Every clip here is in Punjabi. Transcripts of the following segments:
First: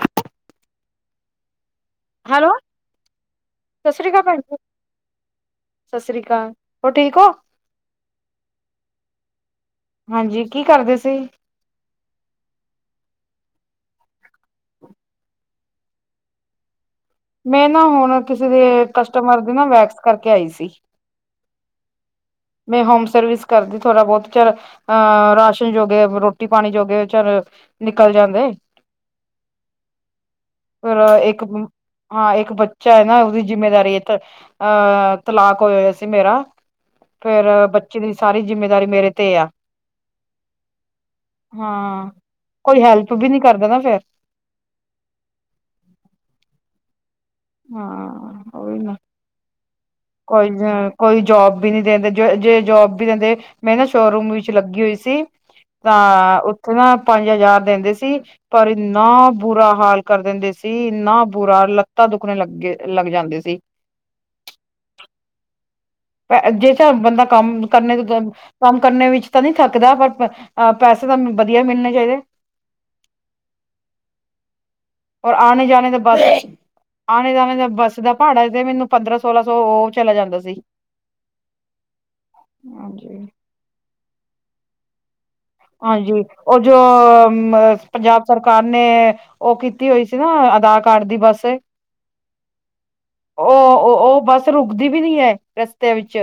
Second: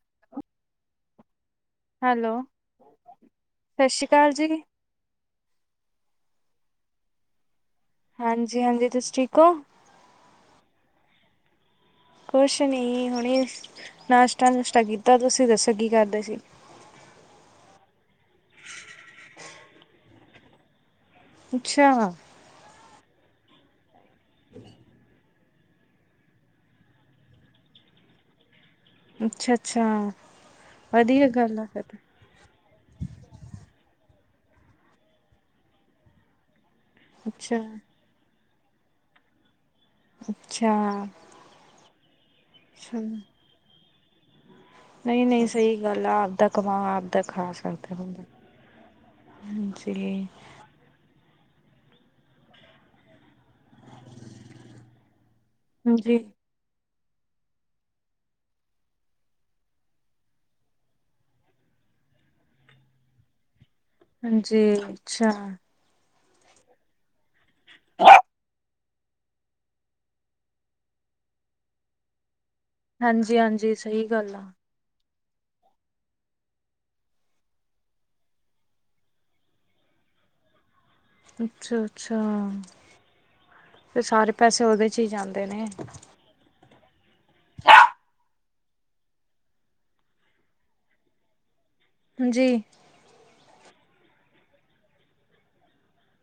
[inaudible] ਹੈਲੋ, ਸਤਿ ਸ ਸ਼੍ਰੀ ਸ੍ਰੀ ਕਾਲ ਅਕਾਲ ਭੈਣ ਜੀ। ਸ ਸ੍ਰੀ ਕਾਲ, ਹੋਰ ਠੀਕ ਹੋ। ਹਾਂਜੀ-ਹਾਂਜੀ ਤੁਸੀਂ ਠੀਕ ਹੋ? ਹਾਂਜੀ ਕੀ ਕਰਦੇ ਸੀ? ਕੁਛ ਨੀ ਹੁਣੀ ਨਾਸ਼ਤਾ ਨੁਸ਼ਤਾ ਕੀਤਾ, ਤੁਸੀ ਦਸੋ ਕੀ ਕਰਦੇ ਸੀ? [inaudible] ਮੈਂ ਨਾ ਹੁਣ ਕਿਸੇ ਦੇ ਕਸਟਮਰ ਦੇ ਨਾ ਵੈਕਸ ਕਰਕੇ ਆਈ ਸੀ। ਅਛਾ- ਮੈਂ ਹੋਮ ਸਰਵਿਸ ਕਰਦੀ ਥੋੜਾ ਬਹੁਤ, ਚਰ ਅ ਰਾਸ਼ਨ ਜੋਗੇ ਰੋਟੀ ਪਾਣੀ ਜੋਗੇ ਚਲ ਨਿਕਲ ਜਾਂਦੇ ਅੱਛਾ ਅੱਛਾ ਫਿਰ ਵਧੀਆ ਇੱਕ ਗਲ ਆ ਫਿਰ ਹਾਂ ਇਕ ਬੱਚਾ ਹੈ। ਨਾ ਉਹਦੀ ਜਿਮੇਦਾਰੀ ਅਹ ਤਲਾਕ ਹੋ ਹੋਇਆ ਸੀ ਮੇਰਾ। ਫੇਰ ਅੱਛਾ, ਬਚੇ ਦੀ ਸਾਰੀ ਜਿਮੇਦਾਰੀ ਮੇਰੇ ਤੇ ਆ। ਅਛਾ- ਹਾਂ ਕੋਈ ਹੈਲਪ ਵੀ ਨਹੀ ਕਰਦਾ ਨਾ ਫੇਰ ਨਹੀ- ਨਹੀ ਸਹੀ ਗੱਲ ਆ ਆਪਦਾ ਕਮਾ ਤੇ ਖਾਸ ਕਰਤੇ ਹੁੰਦੇ- ਹਾਂ ਉਹੀ ਨਾ ਕੋਈ ਕੋਈ ਜੋਬ ਵੀ ਨਹੀ ਦਿਦੇ ਜੇ ਜੋਬ ਵੀ ਦਿਦੇ ਮੈਂ ਨਾ ਸ਼ੋਰੂਮ ਵਿਚ ਲਗੀ ਹੋਈ ਸੀ ਤਾਂ ਹਾਂਜੀ, ਉਥੇ ਨਾ ਪੰਜ ਹਜ਼ਾਰ ਦਿਦੇ ਸੀ ਪਰ ਇਨਾ ਬੁਰਾ ਹਾਲ ਕਰ ਦਿਦੇ ਸੀ ਇਨਾ ਬੁਰਾ ਲਤਾਂ ਦੁਖਣੇ ਲਗੇ ਲਗ ਜਾਂਦੇ ਸੀ। ਹਾਂਜੀ ਅਛਾ- ਜਿਸ ਤ ਬੰਦਾ ਕੰਮ ਕਰਨੇ ਕਮ ਕਰਨੇ ਵਿਚ ਤਾਂ ਨਹੀ ਥਕਦਾ ਪਰ ਪੈਸੇ ਤਾਂ ਵਧੀਆ ਮਿਲਣੇ ਚਾਹੀਦੇ ਹਾਂਜੀ ਹਾਂਜੀ ਸਹੀ ਗਲ ਆ। ਔਰ ਆਣੇ ਜਾਣੇ ਦਾ ਬਸ ਆਣੇ ਜਾਣੇ ਦਾ ਬਸ ਦਾ ਭਹਾੜਾ ਮੈਨੂੰ ਪੰਦਰਾ ਪਨਦਰਾ ਸੌ ਉਹ ਚਲਾ ਜਾਦਾ ਸੀ। ਅਛਾ- ਅਛਾ ਹਾਂਜੀ ਤੇ ਸਾਰੇ ਪੈਸੇ ਉਹਦੇ ਚ ਹੀ ਜਾਦੇ ਹਾਂਜੀ ਉਹ ਜੋ ਪੰਜਾਬ- ਸਰਕਾਰ ਨੇ ਉਹ ਕੀਤੀ ਹੋਈ ਸੀ ਨਾ ਆਧਾਰ ਕਾਰਡ ਦੀ ਬਸ ਹਾਂਜੀ। ਉਹ-ਉਹ ਓ ਬੱਸ ਰੁਕਦੀ ਵੀ ਨੀ ਹੈ, ਰਸਤੇ ਵਿੱਚ।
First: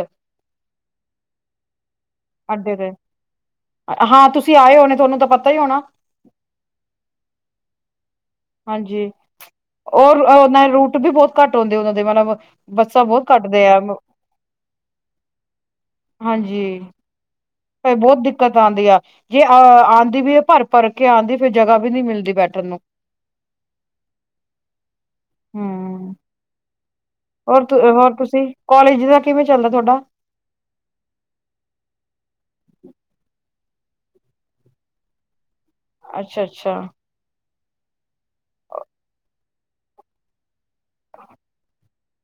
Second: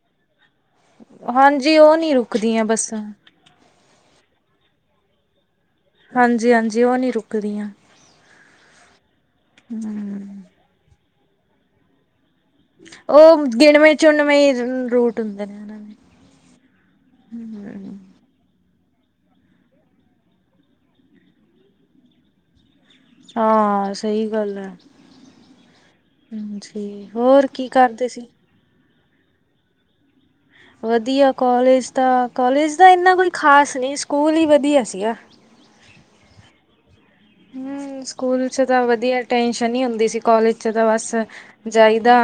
ਹਾਂਜੀ ਉਹ ਨਹੀਂ ਰੁਕਦੀਆਂ ਅੱਡੇ ਤੇ ਬੱਸਾਂ। ਹਾਂ ਤੁਸੀਂ ਆਏ ਹੋਣੇ ਤੁਹਾਨੂੰ ਤਾਂ ਪਤਾ ਹੀ ਹੋਣਾ। ਹਾਂਜੀ-ਹਾਂਜੀ ਉਹ ਨੀ ਰੁਕਦੀਆਂ। ਹਾਂਜੀ ਓ ਰ ਉਹ ਰੂਟ ਵੀ ਬਹੁਤ ਘੱਟ ਹੂੰਦੇ ਉਹਨਾਂ ਦੇ ਮਤਲਬ ਬੱਸਾਂ ਬਹੁਤ ਉਹ ਘੱਟਦੇ ਆ ਗਿਣਵੇਂ ਚੁੰਣਵੇ ਈ ਰੂਟ ਹੁੰਦੇ ਨੇ ਨਾ ਹਾਂਜੀ। ਫੇਰ ਬਹੁਤ ਦਿੱਕਤ ਆਉਂਦੀ ਆ ਜੇ ਅਹ ਆਉਂਦੀ ਵੀ ਹੈ ਭਰ- ਭਰ ਕੇ ਆਉਂਦੀ, ਫਿਰ ਜਗ੍ਹਾ ਵੀ ਨਹੀਂ ਮਿਲਦੀ ਬੈਠਣ ਨੂੰ। ਹਾਂ ਸਹੀ ਗੱਲ ਹੈ। ਹਮ ਹੋਰ ਕੀ ਕਰਦੇ ਸੀ? ਕੌਲਜ ਦਾ ਕਿਵੇਂ ਚੱਲਦਾ ਤੁਹਾਡਾ? ਵਧੀਆ ਕਾੱਲਜ ਦਾ ਕਾੱਲਜ ਦਾ ਇੰਨਾ ਕੁਝ ਖਾਸ ਨਹੀਂ, ਸਕੂਲ ਹੀ ਵਧੀਆ ਸੀਗਾ। ਅੱਛਾ-ਅੱਛਾ। ਹਮ ਸਕੂਲ ਚ ਤਾਂ ਵਧੀਆ ਟੈਂਸ਼ਨ ਨੀ ਹੁੰਦੀ ਸੀ। ਕਾੱਲਜ ਚ ਤਾਂ ਬਸ ਜਾਈਦਾ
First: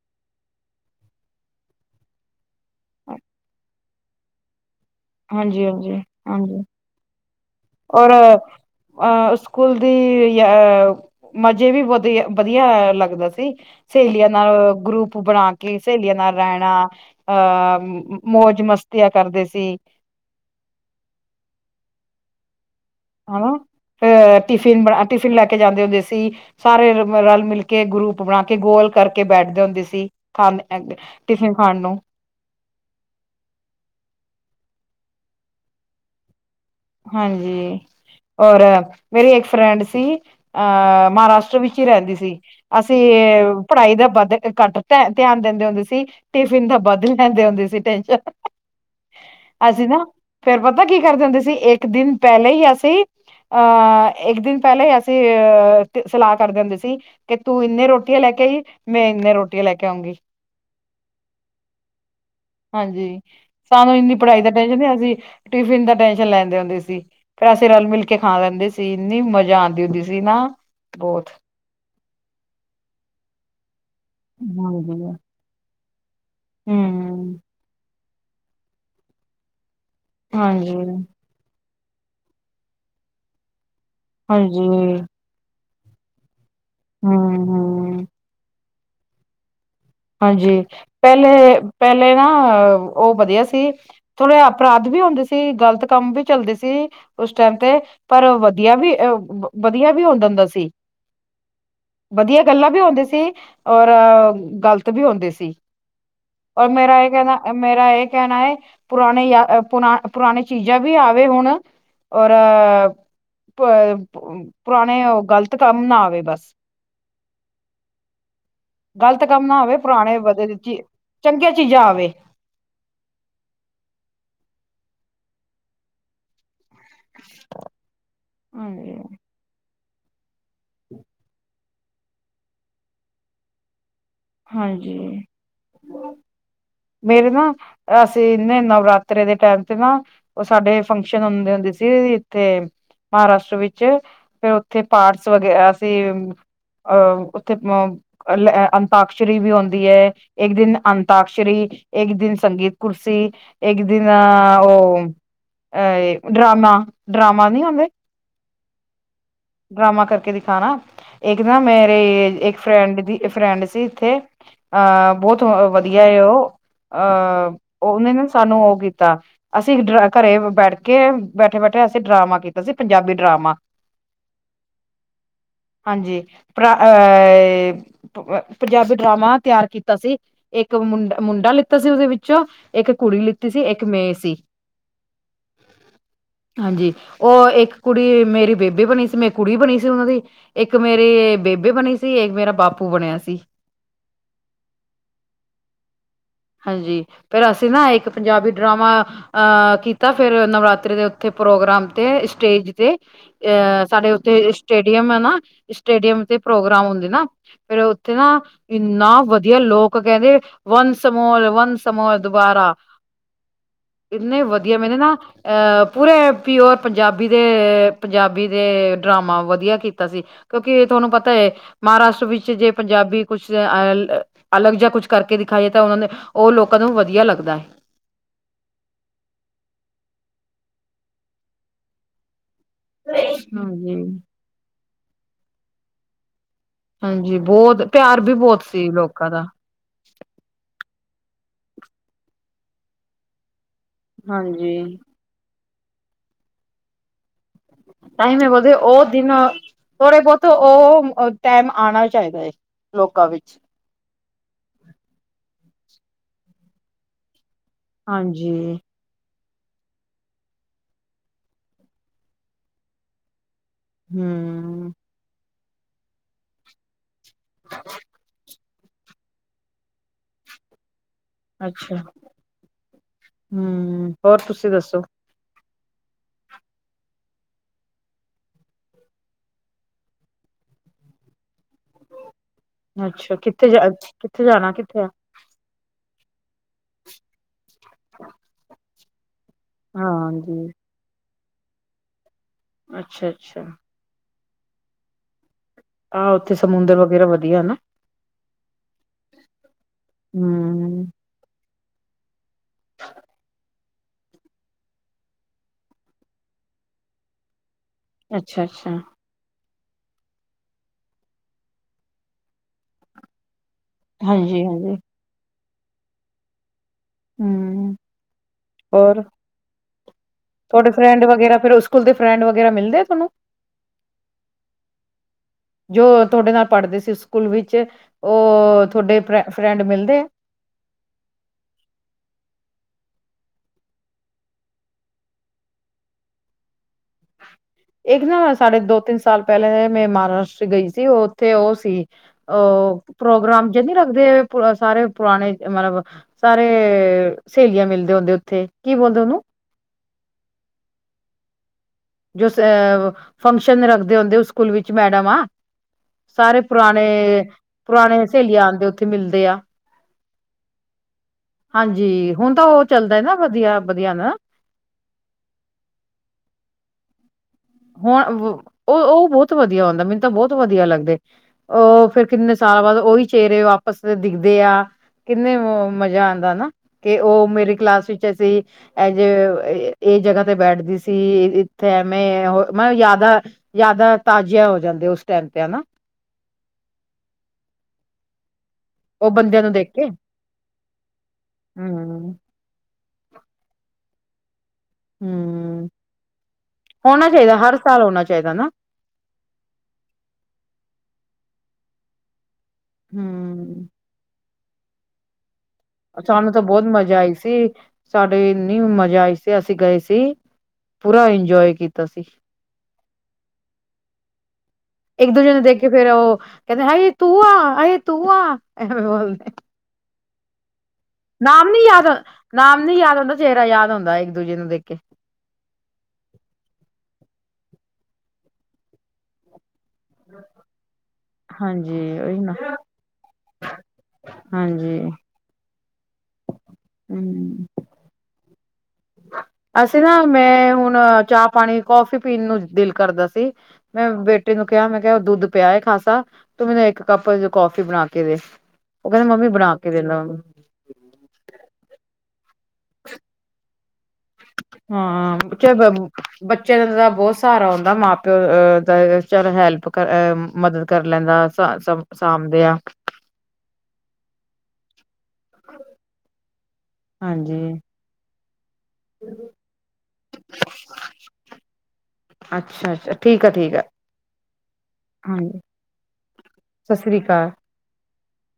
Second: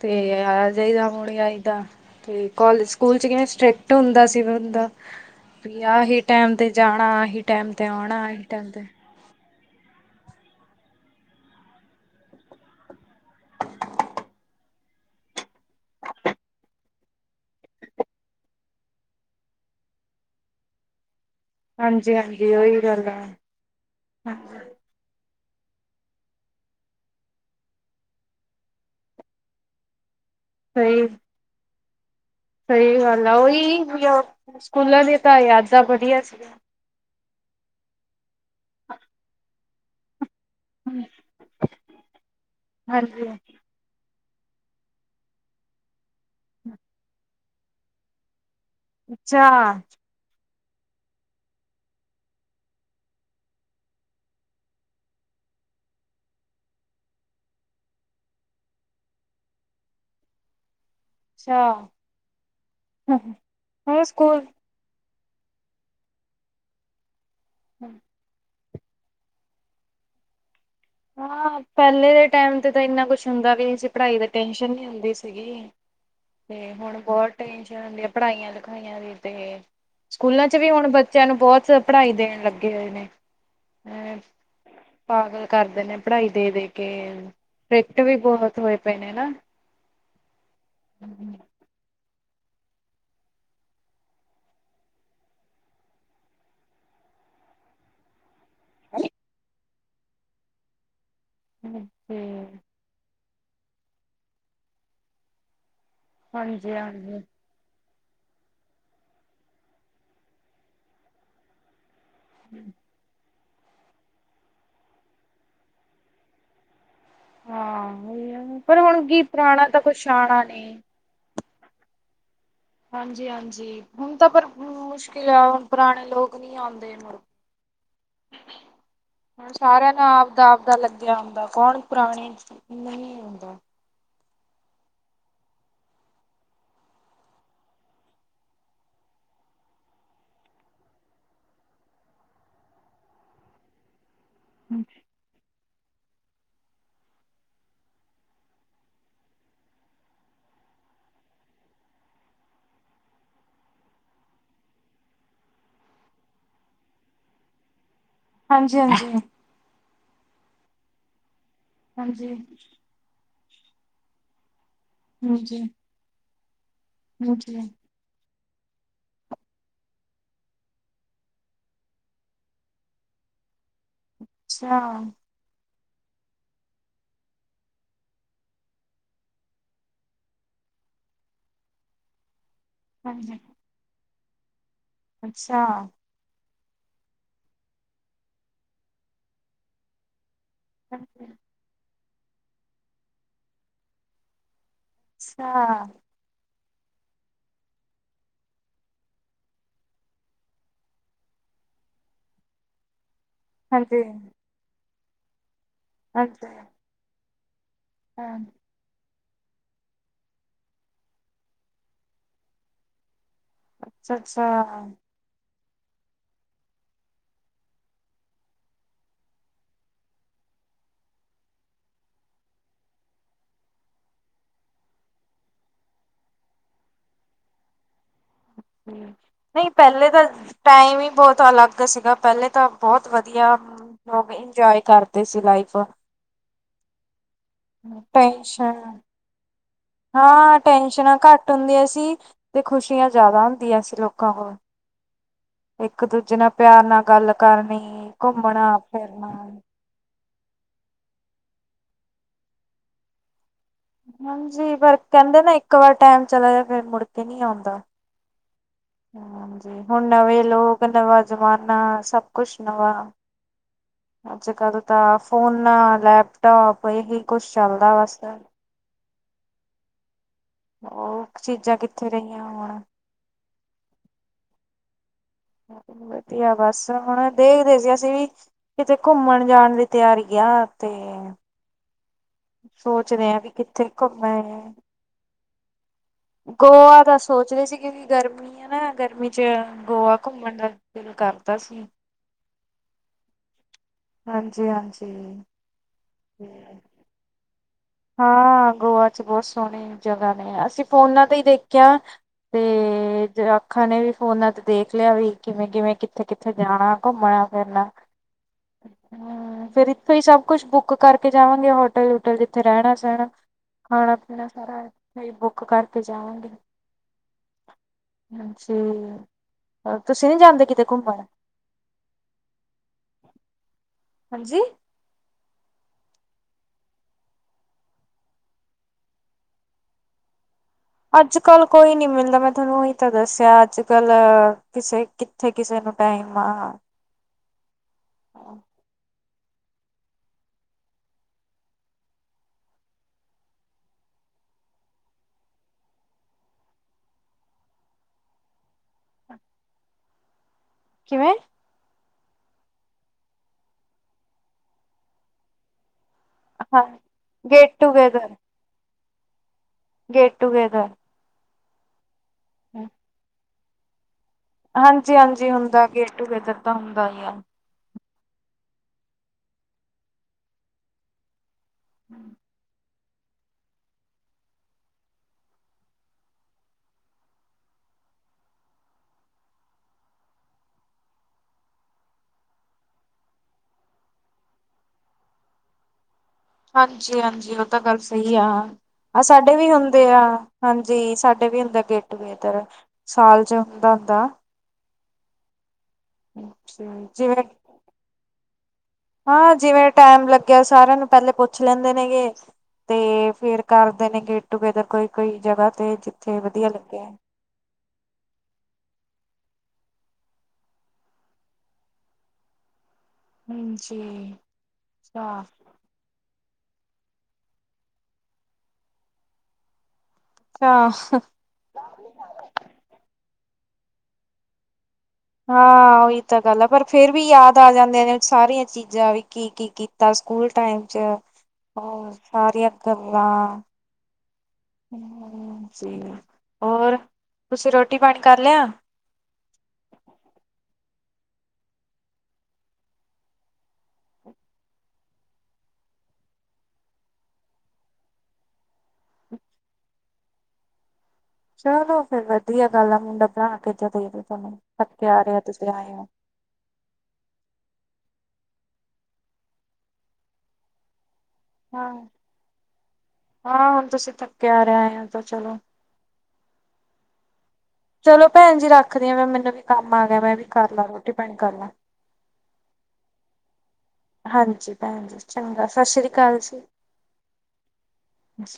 ਤੇ ਆ ਜਾਈਦਾ ਹੁਣ ਆਈਦਾ ਕਾਲਜ, ਸਕੂਲ ਚ ਕਿਵੇ ਸਟ੍ਰਿਕਟ ਹੁੰਦਾ ਸਿਗਾ ਹਾਂਜੀ-ਹਾਂਜੀ, ਹਾਂਜੀ ਆਹੀ ਟੈਮ ਹਾਂਜੀ ਤੇ ਜਾਣਾ, ਆਹੀ ਟੈਮ ਤੇ ਆਉਣਾ, ਆਹੀ ਟਾਈਮ ਤੇ ਅਹ ਸਕੂਲ ਦੀ ਅ ਮਜੇ ਵੀ ਵਧੀ ਵਧੀਆ ਲੱਗਦਾ ਸੀ ਸਹੇਲੀਆਂ ਨਾਲ ਗਰੁੱਪ ਬਣਾ ਕੇ ਸਹੇਲੀਆਂ ਨਾਲ ਰਹਿਣਾ। ਅਹ ਮੌਜ ਮਸਤੀ ਕਿਆ ਕਰਦੇ ਸੀ? ਹਾਂਜੀ-ਹਾਂਜੀ ਉਹੀ ਗੱਲ ਆ। ਹਨਾ ਫ ਸਹੀ ਟਿਫਿਨ ਬ ਟਿਫਿਨ ਟਿਫਿਨ ਲੈਕੇ ਜਾਂਦੇ ਹੁੰਦੇ ਸੀ। ਸਾਰੇ ਰਲ- ਮਿਲ ਕੇ ਗਰੁੱਪ ਬਣਾ ਕੇ ਗੋਲ ਕਰਕੇ ਬੈਠਦੇ ਹੁੰਦੇ ਸੀ। ਖਾਂ ਅਗੇ ਟਿਫਿਨ ਖਾਣ ਨੂੰ ਸਹੀ ਗੱਲ ਆ ਉਹੀ [inaudible] ਸਕੂਲਾਂ ਦੀ ਤਾਂ ਯਾਦਾਂ ਵਧਿਆਂ ਸੀਗਿਆਂ ਹਾਂਜੀ ਔਰ ਮੇਰੀ ਇੱਕ ਫਰੈਂਡ ਸੀ ਅ ਮਹਾਰਾਸ਼ਟਰ ਵਿੱਚ ਹੀ ਰਹਿੰਦੀ ਸੀ ਅਸੀਂ ਹਾਂਜੀ ਏ ਪੜ੍ਹਾਈ ਦਾ ਵੱਧ ਘੱਟ ਧਿਆਨ ਦਿੰਦੇ ਹੁੰਦੇ ਸੀ ਟਿਫਿਨ ਦਾ ਬੱਦ ਲੈਂਦੇ ਹੁੰਦੇ ਸੀ ਟੈਨਸ਼ਨ ਅੱਛਾ ਅਸੀਂ ਨਾ ਫੇਰ ਪਤਾ ਕੀ ਕਰਦੇ ਹੁੰਦੇ ਸੀ, ਇੱਕ ਦਿਨ ਪਹਿਲੇ ਹੀ ਅਸੀਂ ਅ ਹ ਇੱਕ ਦਿਨ ਪਹਿਲਾਂ ਹੀ ਅਸੀਂ ਅਹ ਸਲਾਹ ਕਰਦੇ ਹੁੰਦੇ ਸੀ ਕਿ ਤੂੰ ਇੰਨੇ ਰੋਟੀਆਂ ਲੈ ਕੇ ਕੇ ਮੈਂ ਇੰਨੇ ਰੋਟੀੀਆਂ ਲੈ ਕੇ ਆਉਂਗੀ। [inaudible] ਅੱਛਾ ਹਾਂਜੀ ਸਾਨੂੰ ਹੋਰ ਇੰਨੀ ਪੜ੍ਹਾਈ ਸਕੂਲ ਦਾ ਟੈਸ਼ਨ ਨਹੀਂ ਅਸੀ ਟਿਫਿਨ ਦਾ ਟੈਨਸ਼ਨ ਲੈਂਦੇ ਹੁੰਦੇ ਸੀ, ਫਿਰਰ ਅਸੀਂ ਰਲ ਮਿਲ ਕੇ ਖਾ ਲੈਂਦੇ ਸੀ ਤੇ ਇੰਨੀ ਮਜ਼ਾ ਆਉਂਦੀ ਹੁੰਦੀ ਸੀ ਨਾ ਬਹੁਤ ਹਾਂ ਪਹਿਲੇ ਦੇ ਟਾਈਮ ਤੇ ਤਾਂ ਇੰਨਾ ਕੁਛ ਹੁੰਦਾ ਵੀ ਨੀ ਸੀ। ਪੜ੍ਹਾਈ ਦੀ ਟੈਨਸ਼ਨ ਨਹੀਂ ਹੁੰਦੀ ਹਾਂਜੀ, ਸੀਗੀ। ਤੇ ਹੁਣ ਬਹੁਤ ਹੂੰ, ਟੈਨਸ਼ਨ ਹੁੰਦੀ ਆ ਪੜ੍ਹਾਈਆਂ ਲਿਖਾਈਆਂ ਦੀ ਤੇ ਸਕੂਲਾਂ ਚ ਵੀ ਹਾਂਜੀ, ਹੁਣ ਬੱਚਿਆਂ ਨੂੰ ਬਹੁਤ ਪੜ੍ਹਾਈ ਦੇਣ ਲੱਗੇ ਹੋਏ ਨੇ। ਅ ਹਾਂਜੀ। ਪਾਗਲ ਕਰਦੇ ਨੇ ਪੜ੍ਹਾਈ ਦੇ ਦੇ ਕੇ ਫਿਕਟ ਹੂੰ-ਹੂੰ, ਵੀ ਬਹੁਤ ਹੋਏ ਪਏ ਨੇ ਨਾ। ਹਾਂਜੀ ਪਹਿਲੇ ਪਹਿਲੇ ਨਾ ਓ ਹ ਵਧੀਆ ਸੀ। ਥੋੜੇ ਅਪਰਾਧ ਵੀ ਹੁੰਦੇ ਸੀ, ਗ਼ਲਤ ਕੰਮ ਵੀ ਚੱਲਦੇ ਸੀ ਉਸ ਟਾਈਮ ਤੇ, ਪਰ ਵਧ ਵਧੀਆ ਵੀ ਅਹ ਬ ਵਧੀਆ ਵੀ ਹੋ ਜਾਂਦਾ ਸੀ ਵਧੀਆ ਗੱਲਾਂ ਵੀ ਹੂਂਦਿਆ ਸੀ ਔਰ ਗ਼ਲਤ ਵੀ ਹੁੰਦੇ ਸੀ। ਔਰ ਹਾਂਜੀ ਮੇਰਾ ਇਹ ਹਾਂਜੀ ਕਹਿੰਣਾ, ਮੇਰਾ ਇਹ ਕਹਿਣਾ ਹੈ, ਪੁਰਾਣੇ ਯ ਪੁਰਾ ਪੁਰਾਣੇ ਚੀਜ਼ਾਂ ਵੀ ਆਵੇ ਹੁਣ ਔਰ ਪ ਪੁ ਪੁਰਾਣੇ ਉਹ ਗ਼ਲਤ ਕੰਮ ਨਾ ਆਵੇ ਬਸ। ਹਾਂ ਉਹੀ ਆ ਪਰ ਹੁਣ ਕੀ ਗ਼ਲਤ ਕੰਮ ਨਾ ਪੁਰਾਣਾ ਤਾਂ ਕੁਛ ਹੋਵੇ‌।ਪੁਰਾਣੇ ਆਣਾ ਨਹੀਂ। ਵਧੇਤੀਏ ਚੰਗੀਆਂ ਚੀਜ਼ਾਂ ਆਵੇ। ਹਾਂਜੀ, ਹਾਂਜੀ, ਹੁਣ ਤਾਂ ਪਰ ਮੁਸ਼ਕਿਲ ਆ। ਹੁਣ ਪੁਰਾਣੇ ਲੋਕ ਨਹੀਂੀ ਆਉਂਦੇ। ਮੁੜ। ਹਾਂਜੀ। ਹੁਣ ਸਾਰਿਆਂ ਨਾਲ ਆਪਦਾ ਆਪਦਾ ਲੱਗਿਆ ਹੁੰਦਾ। ਕੌਣ ਪੁਰਾਣੇ ਨਹੀਂ ਹੁੰਦਾ। ਹਾਂਜੀ। ਮੇਰੇ ਨਾ ਅਸੀਂਨੇ ਨਵਰਾਤ੍ਰੇ ਦੇ ਟਾਈਮ ਤੇ ਨਾ ਉਹ ਸਾਡੇ ਫੰਕਸ਼ਨ ਹੁੰਦੇ ਹੁੰ ਸੀ। ਇੱਥੇ ਮਹਾਰਾਸ਼ਟਰ ਵਿੱਚ ਫਿਰ ਉੱਥੇ ਪਾਰਸ ਵਗੈਰਾ ਸੀ। ਅ ਉੱਥੇ ਅ ਤਾਕਸ਼ਰੀ ਵੀ ਆਉਂਦੀ ਹੈਏ ਦਿਨ ਅੰਤਾਕਸ਼ਰੀ, ਇੱਕ ਦਿਨ ਸੰਗੀਤ ਕੁਰਸੀ, ਇੱਕ ਦਿਨ ਉਹ ਡਰਾਮਾ ਡਰਾਮਾ ਨੀ ਆਉਂਦੇ । ਹਾਂਜੀ, ਹਾਂਜੀ। ਡਰਾਮਾ ਕਰਕੇ ਦਿਖਾਣਾ। ਇੱਕ ਨਾ ਮੇਰੇ ਹਾਂਜੀ ਇੱਕ ਫਰੈਂਡ ਦੀ ਫਰਡ ਸੀ ਇੱਥੇ। ਅਹ ਬਹੁਤ ਹਾਂਜੀ ਵਧੀਆ ਉਹ। ਅ ਹਾਂਜੀ ਉਹਨੇ ਨਾ ਸਾਨੂੰ ਉਹ ਕੀਤਾ ਅਸੀਂ ਡ ਘਰੇ ਬੈਠ ਕੇ ਬੈਠੇ ਬੈਠੇ ਅਸੀਂ ਡਰਾਮਾ ਕੀਤਾ ਸੀ। ਪੰਜਾਬੀ ਡਰਾਮਾ ਅੱਛਾ ਹਾਂਜੀ ਪਰਾ ਅਹ ਪੰਜਾਬੀ ਡਰਾਮਾ ਤਿਆਰ ਕੀਤਾ ਸੀ। ਇੱਕ ਮੁੰਡ ਮੁੰਡਾ ਲਿੱਤਾ ਸੀ। ਉਹਦੇ ਵਿੱਚੋ ਇੱਕ ਕੁੜੀ ਹਾਂਜੀ। ਲਿੱਤੀ ਸੀ। ਇੱਕ ਮੇ ਸੀ। ਅੱਛਾ ਹਾਂਜੀ, ਉਹ ਇੱਕ ਕੁੜੀ ਮੇਰੀ ਬੇਬੀ ਬਣੀ ਸੀ ਮੈਂ ਕੁੜੀ ਬਣੀ ਸੀ ਉਹਨਾਂ ਦੀ ਇੱਕ ਮੇਰੇ ਬੇਬੇ ਬਣੀ ਸੀ। ਇੱਕ ਮੇਰਾ ਬਾਪੂ ਬਣਿਆ ਸੀ। ਹ [unintelligible] ਹਾਂਜੀ, ਫੇਰ ਅਸੀਂ ਨਾ ਇੱਕ ਪੰਜਾਬੀ ਡਰਾਮਾ ਅਹ ਕੀਤਾ ਫੇਿਰ ਨਵਰਾਤਰੀ ਦੇ ਉੱਥੇ ਪ੍ਰੋਗਰਾਮ ਤੇ, ਸਟੇਜ ਤੇ ਅ ਹਾਂਜੀ ਸਾਡੇ ਹਾਂਜੀ। ਉੱਥੇ ਸਟੇਡੀਅਮ ਹੈ ਨਾ ਸਟੇਡੀਅਮ ਤੇ ਅੱਛਾ ਪ੍ਰੋਗਰਾਮ ਹੁੰਦੇ ਨਾ। ਫੇਿਰ ਉੱਥੇ ਨਾ ਇੰਨਾ ਵਧੀਆ ਲੋਕ ਕਹਿੰਦੇ ਵੰਸ ਤੇ ਮੋਰ ਵੰਸ ਮੋਰ ਦੁਬਾਰਾ ਇੰਨੇ ਵਧੀਆ ਅੱਛਾ। ਮੈਨੇ ਨਾ ਅਹ ਪੂਰੇ ਪਿਓਰ ਪੰਜਾਬੀ ਦੇ ਪੰਜਾਬੀ ਦੇ ਡਰਾਮਾ ਵਧੀਆ ਕੀਤਾ ਸੀ। ਕਿਉਂਕਿ ਤੁਹਾਨੂੰ ਪਤਾ ਹੈ ਮਹਾਰਾਸ਼ਟਰ ਵਿੱਚ ਜੇ ਪੰਜਾਬੀ ਕੁਛ ਅ ਅਲਗ ਜ ਕੁਛ ਕਰਕੇ ਦਿਖਾਾਏ ਉਹਨਾਂ ਦੇ ਉਹ ਲੋਕਾਂ ਨੂੰ ਵਧੀਆ ਲੱਗਦਾ ਹੈ। ਨਹੀਂ ਪਹਿਲੇ ਤਾਂ ਟਾਈਮ ਹੀ ਬਹੁਤ ਅਲੱਗ ਸੀਗਾ ਪਹਿਲੇ ਤਾਂ ਬਹੁਤ ਵਧੀਆ ਹਾਂਜੀ ਲੋਕ ਇੰਜੋਏ ਕਰਦੇ ਸੀ ਲਾਈਫ ਹਾਂਜੀ। ਬਹੁਤ ਪਿਆਰ ਵੀ ਬਹੁਤ ਸੀ ਟੈਸ਼ਨ ਲੋਕਾਂ ਦਾ ਹਾਂ ਟੈਂਸ਼ਨਾਂ ਘੱਟ ੱਟ ਹੁੰਦੀਆਂ ਸੀ, ਤੇ ਖੁਸ਼ੀਆਂ ਜ਼ਿਆਦਾ ਹੁੰਦੀਆਂ ਸੀ ਲੋਕਾਂ ਕੋਲ। ਹਾਂਜੀ ਇੱਕ ਦੂਜੇ ਨਾਲ ਪਿਆਰ ਨਾਲ ਗੱਲ ਕਰਨੀ ਟਾਈਮ ਹੈ ਬੋਦੇ ਘੁੰਮਣਾ ਉਹ ਫਿਰਨਾ ਦਿਨ ਤੋਰੇ ਬਹੁਤ ਉਹ ਟੈਮ ਆਉਣਾ ਚਾਹੀਦਾ ਹੈ। ਲੋਕਾਂ ਵਿੱਚ ਹਾਂਜੀ, ਪਰ ਕਹਿੰਦੇ ਨਾ ਇੱਕ ਵਾਰ ਟੈਮ ਚਲਾ ਜਾਂਦਾ ਫਿਰ ਮੁੜ ਕੇ ਨਹੀਂੀ ਆਉਂਦਾ। ਹਾਂਜੀ। ਹਾਂਜੀ, ਹੁਣ ਨਵੇਂ ਲੋਕ, ਨਵਾਂ ਜ਼ਮਾਨਾ ਸਭ ਕੁਛ ਨਵਾਂ ਅੱਜ ਕੱਲ ਹਮ ਤਾਂ ਫੋਨ, ਲੈਪਟੋਪ, ਇਹੀ ਕੁਛ ਚੱਲਦਾ ਵਾਸ। ਉਹ ਚੀਜ਼ਾਂ ਕਿੱਥੇ ਰਹੀਆਂ ਹੁਣ। ਹਮ-ਹੋਰ ਤੁਸੀਂ ਦੱਸੋ? ਵਧੀਆ ਬਸ ਹੁਣ ਦੇਖਦੇ ਸੀ। ਅਸੀਂ ਵੀ ਕਿਤੇ ਘੁੰਮਣ ਜਾਣ ਦੀ ਤਿਆਰੀ ਆ। ਤੇ ਸੋਚਦੇ ਅੱਛਾ ਹ ਵੀ ਕਿੱਥੇ ਜਾ ਘੁੰਮ ਕਿੱਥੇ ਜਾਣਾ ਹੈ? ਕਿੱਥੇ ਆ ਗੋਆ ਤਾਂ ਸੋਚਦੇ ਸੀ। ਕਿਉਂਕਿ ਗਰਮੀ ਹੈ ਨਾ ਗਰ ਗੋਆ ਘੁੰਮਣ ਦਾ ਹਾਂਜੀ ਦਿਲ ਕਰਦਾ ਸੀ। ਅੱਛਾ ਅੱਛਾ ਹਾਂਜੀ ਹਾਂਜੀ ਹਹ ਉੱਥੇ ਸਮੁੰਦਰ ਵਗੈਰਾ ਵਧੀਆ ਨਾ ਹਾਂ ਗੋਆ ਚ ਬਹੁਤ ਸੋਹਣੀ ਜਗ੍ਹਾ ਨੇ ਅਸੀਂ ਹਮ ਫੋਨਾਂ ਤੇ ਹੀ ਦੇਖਿਆ ਤੇ ਜ ਅੱਖਾਂ ਨੇ ਵੀ ਫੋਨਾਂ ਤੇ ਦੇਖ ਲਿਆ ਵੀ ਕਿਵੇਂ ਕਿਵੇਂ ਕਿੱਥੇ ਕਿੱਥੇ ਜਾਣਾ ਘੁੰਮਣਾ ਫਿਰਨਾ ਅੱਛਾ ਅੱਛਾ ਫਿਰ ਇੱਥੇ ਹੀ ਸਭ ਕੁੱਛ ਬੁੱਕ ਕਰਕੇ ਜਾਵਾਂਗੇ ਹੋਟਲ ਹੋਟਲ ਜਿੱਥੇ ਰਹਿਣਾ ਸਹਿਣਾ ਖਾਣਾ ਪੀਣਾ ਹਾਂਜੀ ਸਾਰਾ ਹਾਂਜੀ ਇਥ ਹੀ ਬੁੱਕ ਕਰਕੇ ਜਾਵਾਂਗੇ ਹਮ ਹਾਂਜੀੇ ਹੋਰ ਤੁਹਾਡੇ ਫਰੈਂਡ ਵਗੈਰਾ ਫਿਰ ਸਕੂਲ ਦੇ ਫਰੈਂਡ ਵਗੈਰਾ ਮਿਲਦੇ ਆ ਤੁਹਾਨੂੰ ਹਾਂਜੀ ਜੋ ਤੁਹਾਡੇ ਨਾਲ ਪੜ੍ਹਦੇ ਸੀ ਸਕੂਲ ਵਿੱਚ ਉਹ ਤੁਹਾਡੇ ਫ ਫਰੈਂਡ ਮਿਲਦੇ ਅੱਜ ਕੱਲ ਕੋਈ ਨੀ ਮਿਲਦਾ ਮੈਂ ਤੁਹਾਨੂੰ ਉਹੀ ਤਾਂ ਦੱਸਿਆ ਅੱਜ ਕੱਲ ਕਿਸੇ ਕਿੱਥੇ ਕਿਸੇ ਨੇ ਨ ਟਾਈਮ ਇੱਕ ਨਾ ਸਾਡੇ ਦੋ ਤਿੰਨ ਸਾਲ ਪਹਿਲੇਾਂ ਮੈਂ ਮਹਾਰਾਸ਼ਟਰ ਗਈ ਸੀ ਉਹ ਉੱਥੇ ਉਹ ਸੀ ਉਹ ਪ੍ਰੋਗਰਾਮ ਜੇ ਨ ਰਗਦੇ ਸਾਰੇ ਪੁਰਾਣੇ ਮਤਲਬ ਸਾਰੇ ਸਹੇਲੀਆਂ ਮਿਲਦੇ ਹੁੰਦੇ ਉੱਥੇ ਕੀ ਬੋਲਦੇ ਹੈਲੋ ਕਿਵੇਂ ਜੋ ਫੰਕਸ਼ਨ ਰੱਖਦੇ ਹੁੰਦੇ ਉਸ ਸਕੂਲ ਵਿੱਚ ਮੈਡਮ ਆ ਸਾਰੇ ਹਾਂ ਪੁਰਾਣੇ ਗੇਟ ਪੁਰਾਣੇ ਟੂਗੇਦਰ ਸਹੇਲੀਆਂ ਆਉਂਦੇ ਉੱਥੇ ਮਿਲਦੇ ਆ ਗੇਟ ਟੂਗੇੈਦਰ ਹਾਂਜੀ ਹੁਣ ਤਾਂ ਉਹ ਚੱਲਦਾ ਨਾ ਵਧੀਆ ਵਧੀਆ ਨਾ ਹਾਂਜੀ ਹਾਂਜੀ ਹੁੰਦਾ ਗੇਟ ਟੂਗੇਦਰ ਤਾਂ ਹੁੰਦਾ ਹੀ ਆ ਹੁਣ ਉਹ ਉਹ ਬਹੁਤ ਵਧੀਆ ਹੁੰਂਦਾ ਮੈਨੂੰ ਤਾਂ ਬਹੁਤ ਵਧੀਆ ਲੱਗਦੇ ਉਹ ਫੇਿਰ ਕਿੰਨੇ ਸਾਲ ਬਾਅਦ ਉਓਹੀ ਚਿਹਰੇ ਵਾਪਸ ਦਿਖਦੇ ਆ ਕਿੰਨੇ ਮਜ਼ਾ ਆਉਂਦਾ ਨਾ ਕਿ ਉਹ ਮੇਰੀ ਕਲਾਸ ਵਿੱਚ ਅਸੀਂ ਐਜ ਕ ਜਗ੍ਹਾ ਤੇ ਬੈਠਦੀ ਸੀ ਇੱਥੇ ਐਵੇਂ ਹੋਰ ਮੈਂ ਜ਼ਿਆਦਾ ਜਿਆਦਾ ਤਾਜ਼ੀਆਂ ਹੋ ਜਾਂਦੇ ਉਸ ਟਾਈਮ ਤੇ ਹਨਾ ਹਾਂਜੀ ਹਾਂਜੀ ਉਹ ਤਾਂ ਗੱਲ ਸਹੀ ਆ ਆਹ ਉਹ ਸਾਡੇ ਬੰਦਿਆਂ ਵੀ ਨੂੰ ਦੇਖ ਹੁੰਦੇ ਕੇ ਆ ਹਾਂਜੀ ਸਾਡੇ ਵੀ ਹੁੰਦੇ ਆ ਗੇਟ ਵੀ ਹਮ ਇੱਧਰ ਸਾਲ ਚ ਹੁੰਦਾ ਹੁੰਦਾ ਹਮ ਹੋਣਾ ਜਿਵੇਂ ਚਾਹੀਦਾ ਹਰ ਸਾਲ ਹੋਣਾ ਚਾਹੀਦਾ ਨਾ ਹਾਂ ਜਿਵੇਂ ਟਾਈਮ ਲੱਗਿਆ ਸਾਰਿਆਂ ਨੂੰ ਪਹਿਲੇ ਪੁੱਛ ਪੁੱਛ ਲੈਂਦੇ ਨੇਗੇ ਤੇ ਫੇਰ ਹਮ ਕਰਦੇ ਨੇ ਗੇਟ ਟੂਗੇਦਰ ਕੋਈ ਕੋਈ ਜਗ੍ਹਾ ਤੇ ਜਿੱਥੇ ਸਾਨੂੰ ਤਾਂ ਵਧੀਆ ਬਹੁਤ ਲੱਗੇ। ਮਜਾ ਆਈ ਸੀ ਸਾਡੇ ਇੰਨੀ ਮਜ਼ਾ ਆਈ ਸੀ ਅਸੀਂ ਗਏ ਸੀ ਪੂਰਾ ਇੰਜੋਏ ਕੀਤਾ ਸੀ ਹਾਂਜੀ ਇੱਕ ਅੱਛਾ ਦੂਜੇ ਨੂੰ ਦੇਖ ਕੇ ਫਿਰ ਉਹ ਕਹਿੰਦੇ ਅਏ ਤੂੰ ਆ ਅਏ ਤੂੰ ਆ ਐਵੇਂ ਬੋਲਦੇ ਅੱਛਾ [unintelligible] ਨਾਮ ਨੀ ਯਾਦ ਨਾਮ ਨੀ ਯਾਦ ਹੁੰਦਾ ਚਿਹਰਾ ਯਾਦ ਹੁੰਦਾ ਇੱਕ ਦੂਜੇ ਨੂੰ ਦੇਖ ਕੇ ਹਾਂ ਉਹੀ ਤਾਂ ਗੱਲ ਆ ਪਰ ਫੇਰ ਵੀ ਯਾਦ ਆ ਜਾਂਦੇ ਨੇ ਸਾਰੀਆਂ ਚੀਜ਼ਾਂ ਵੀ ਕੀ ਕੀ ਤਾਂ ਸਕੂਲ ਟਾਈਮ ਚ ਹੋ ਹਾਂਜੀ ਉਹੀ ਨਾ ਸਾਰੀਆਂ ਗੱਲਾਂ ਹਾਂਜੀ ਹੋਰ ਹਮ ਤੁਸੀਂ ਰੋਟੀ ਪਾਣੀ ਕਰ ਲਿਆ ਅਸੀਂ ਨਾ ਮੈਂ ਹੁਣ ਚਾਹ ਪਾਣੀ ਕੌਫੀ ਪੀਣ ਨੂੰ ਦਿਲ ਕਰਦਾ ਸੀ ਮੈਂ ਬੇਟੇ ਨੂੰ ਕਿਹਾ ਮੈਂ ਕਿਹਾ ਦੁੱਧ ਪਿਆ ਖਾਸਾ ਤੂੰ ਮੈਨੂੰ ਇੱਕ ਕੱਪ ਕੌਫੀ ਬਣਾ ਕੇ ਦੇ ਉਹ ਕਹਿੰਦੇ ਮੰਮੀ ਬਣਾ ਕੇ ਦਿੰਦਾ ਚਲੋ ਫੇਰ ਵਧੀਆ ਗੱਲ ਆ ਮੁੰਡਾ ਬਣਾਣਾ ਕੇ ਚ ਦੇ ਤੁਹਾਨੂੰ ਥੱਕੇ ਆ ਹਾਂ ਰਿਹਾ ਤੁਸੀਂ ਆਏ ਹੋ ਬੱਚਿਆਂ ਦਾ ਤਾਂ ਬਹੁਤ ਸਹਾਰਾ ਹੁੰਂਦਾ ਮਾਂ ਪਿਓ ਅਹ ਚਾਰ ਹੈਲਪ ਕਰ ਮਦਦ ਕਰ ਲੈਂਦਾ ਹਾਂ ਸਾਂਭਦੇ ਆ ਹਾਂ ਹੁਣ ਤੁਸੀਂ ਥੱਕੇ ਆ ਰਹਾ ਆ ਤਾਂ ਚਲੋ ਹਾਂਜੀ ਚਲੋ ਭੈਣ ਜੀ ਰੱਖਦੀ ਆ ਮੈਂ ਮੈਨੂੰ ਵੀ ਕੰਮ ਆ ਗਿਆ ਮੈਂ ਵੀ ਕਰ ਲਾ ਰੋਟੀ ਪਾਣੀ ਕਰ ਲੈ ਅੱਛਾ ਠੀਕ ਆ ਠੀਕ ਹੈ ਭੈਣਜੀ ਚੰਗਾ ਸਤਿ ਸ੍ਰੀ ਅਕਾਲ ਜੀ ਸਤਿ ਸ੍ਰੀ ਅਕਾਲ ਅਛ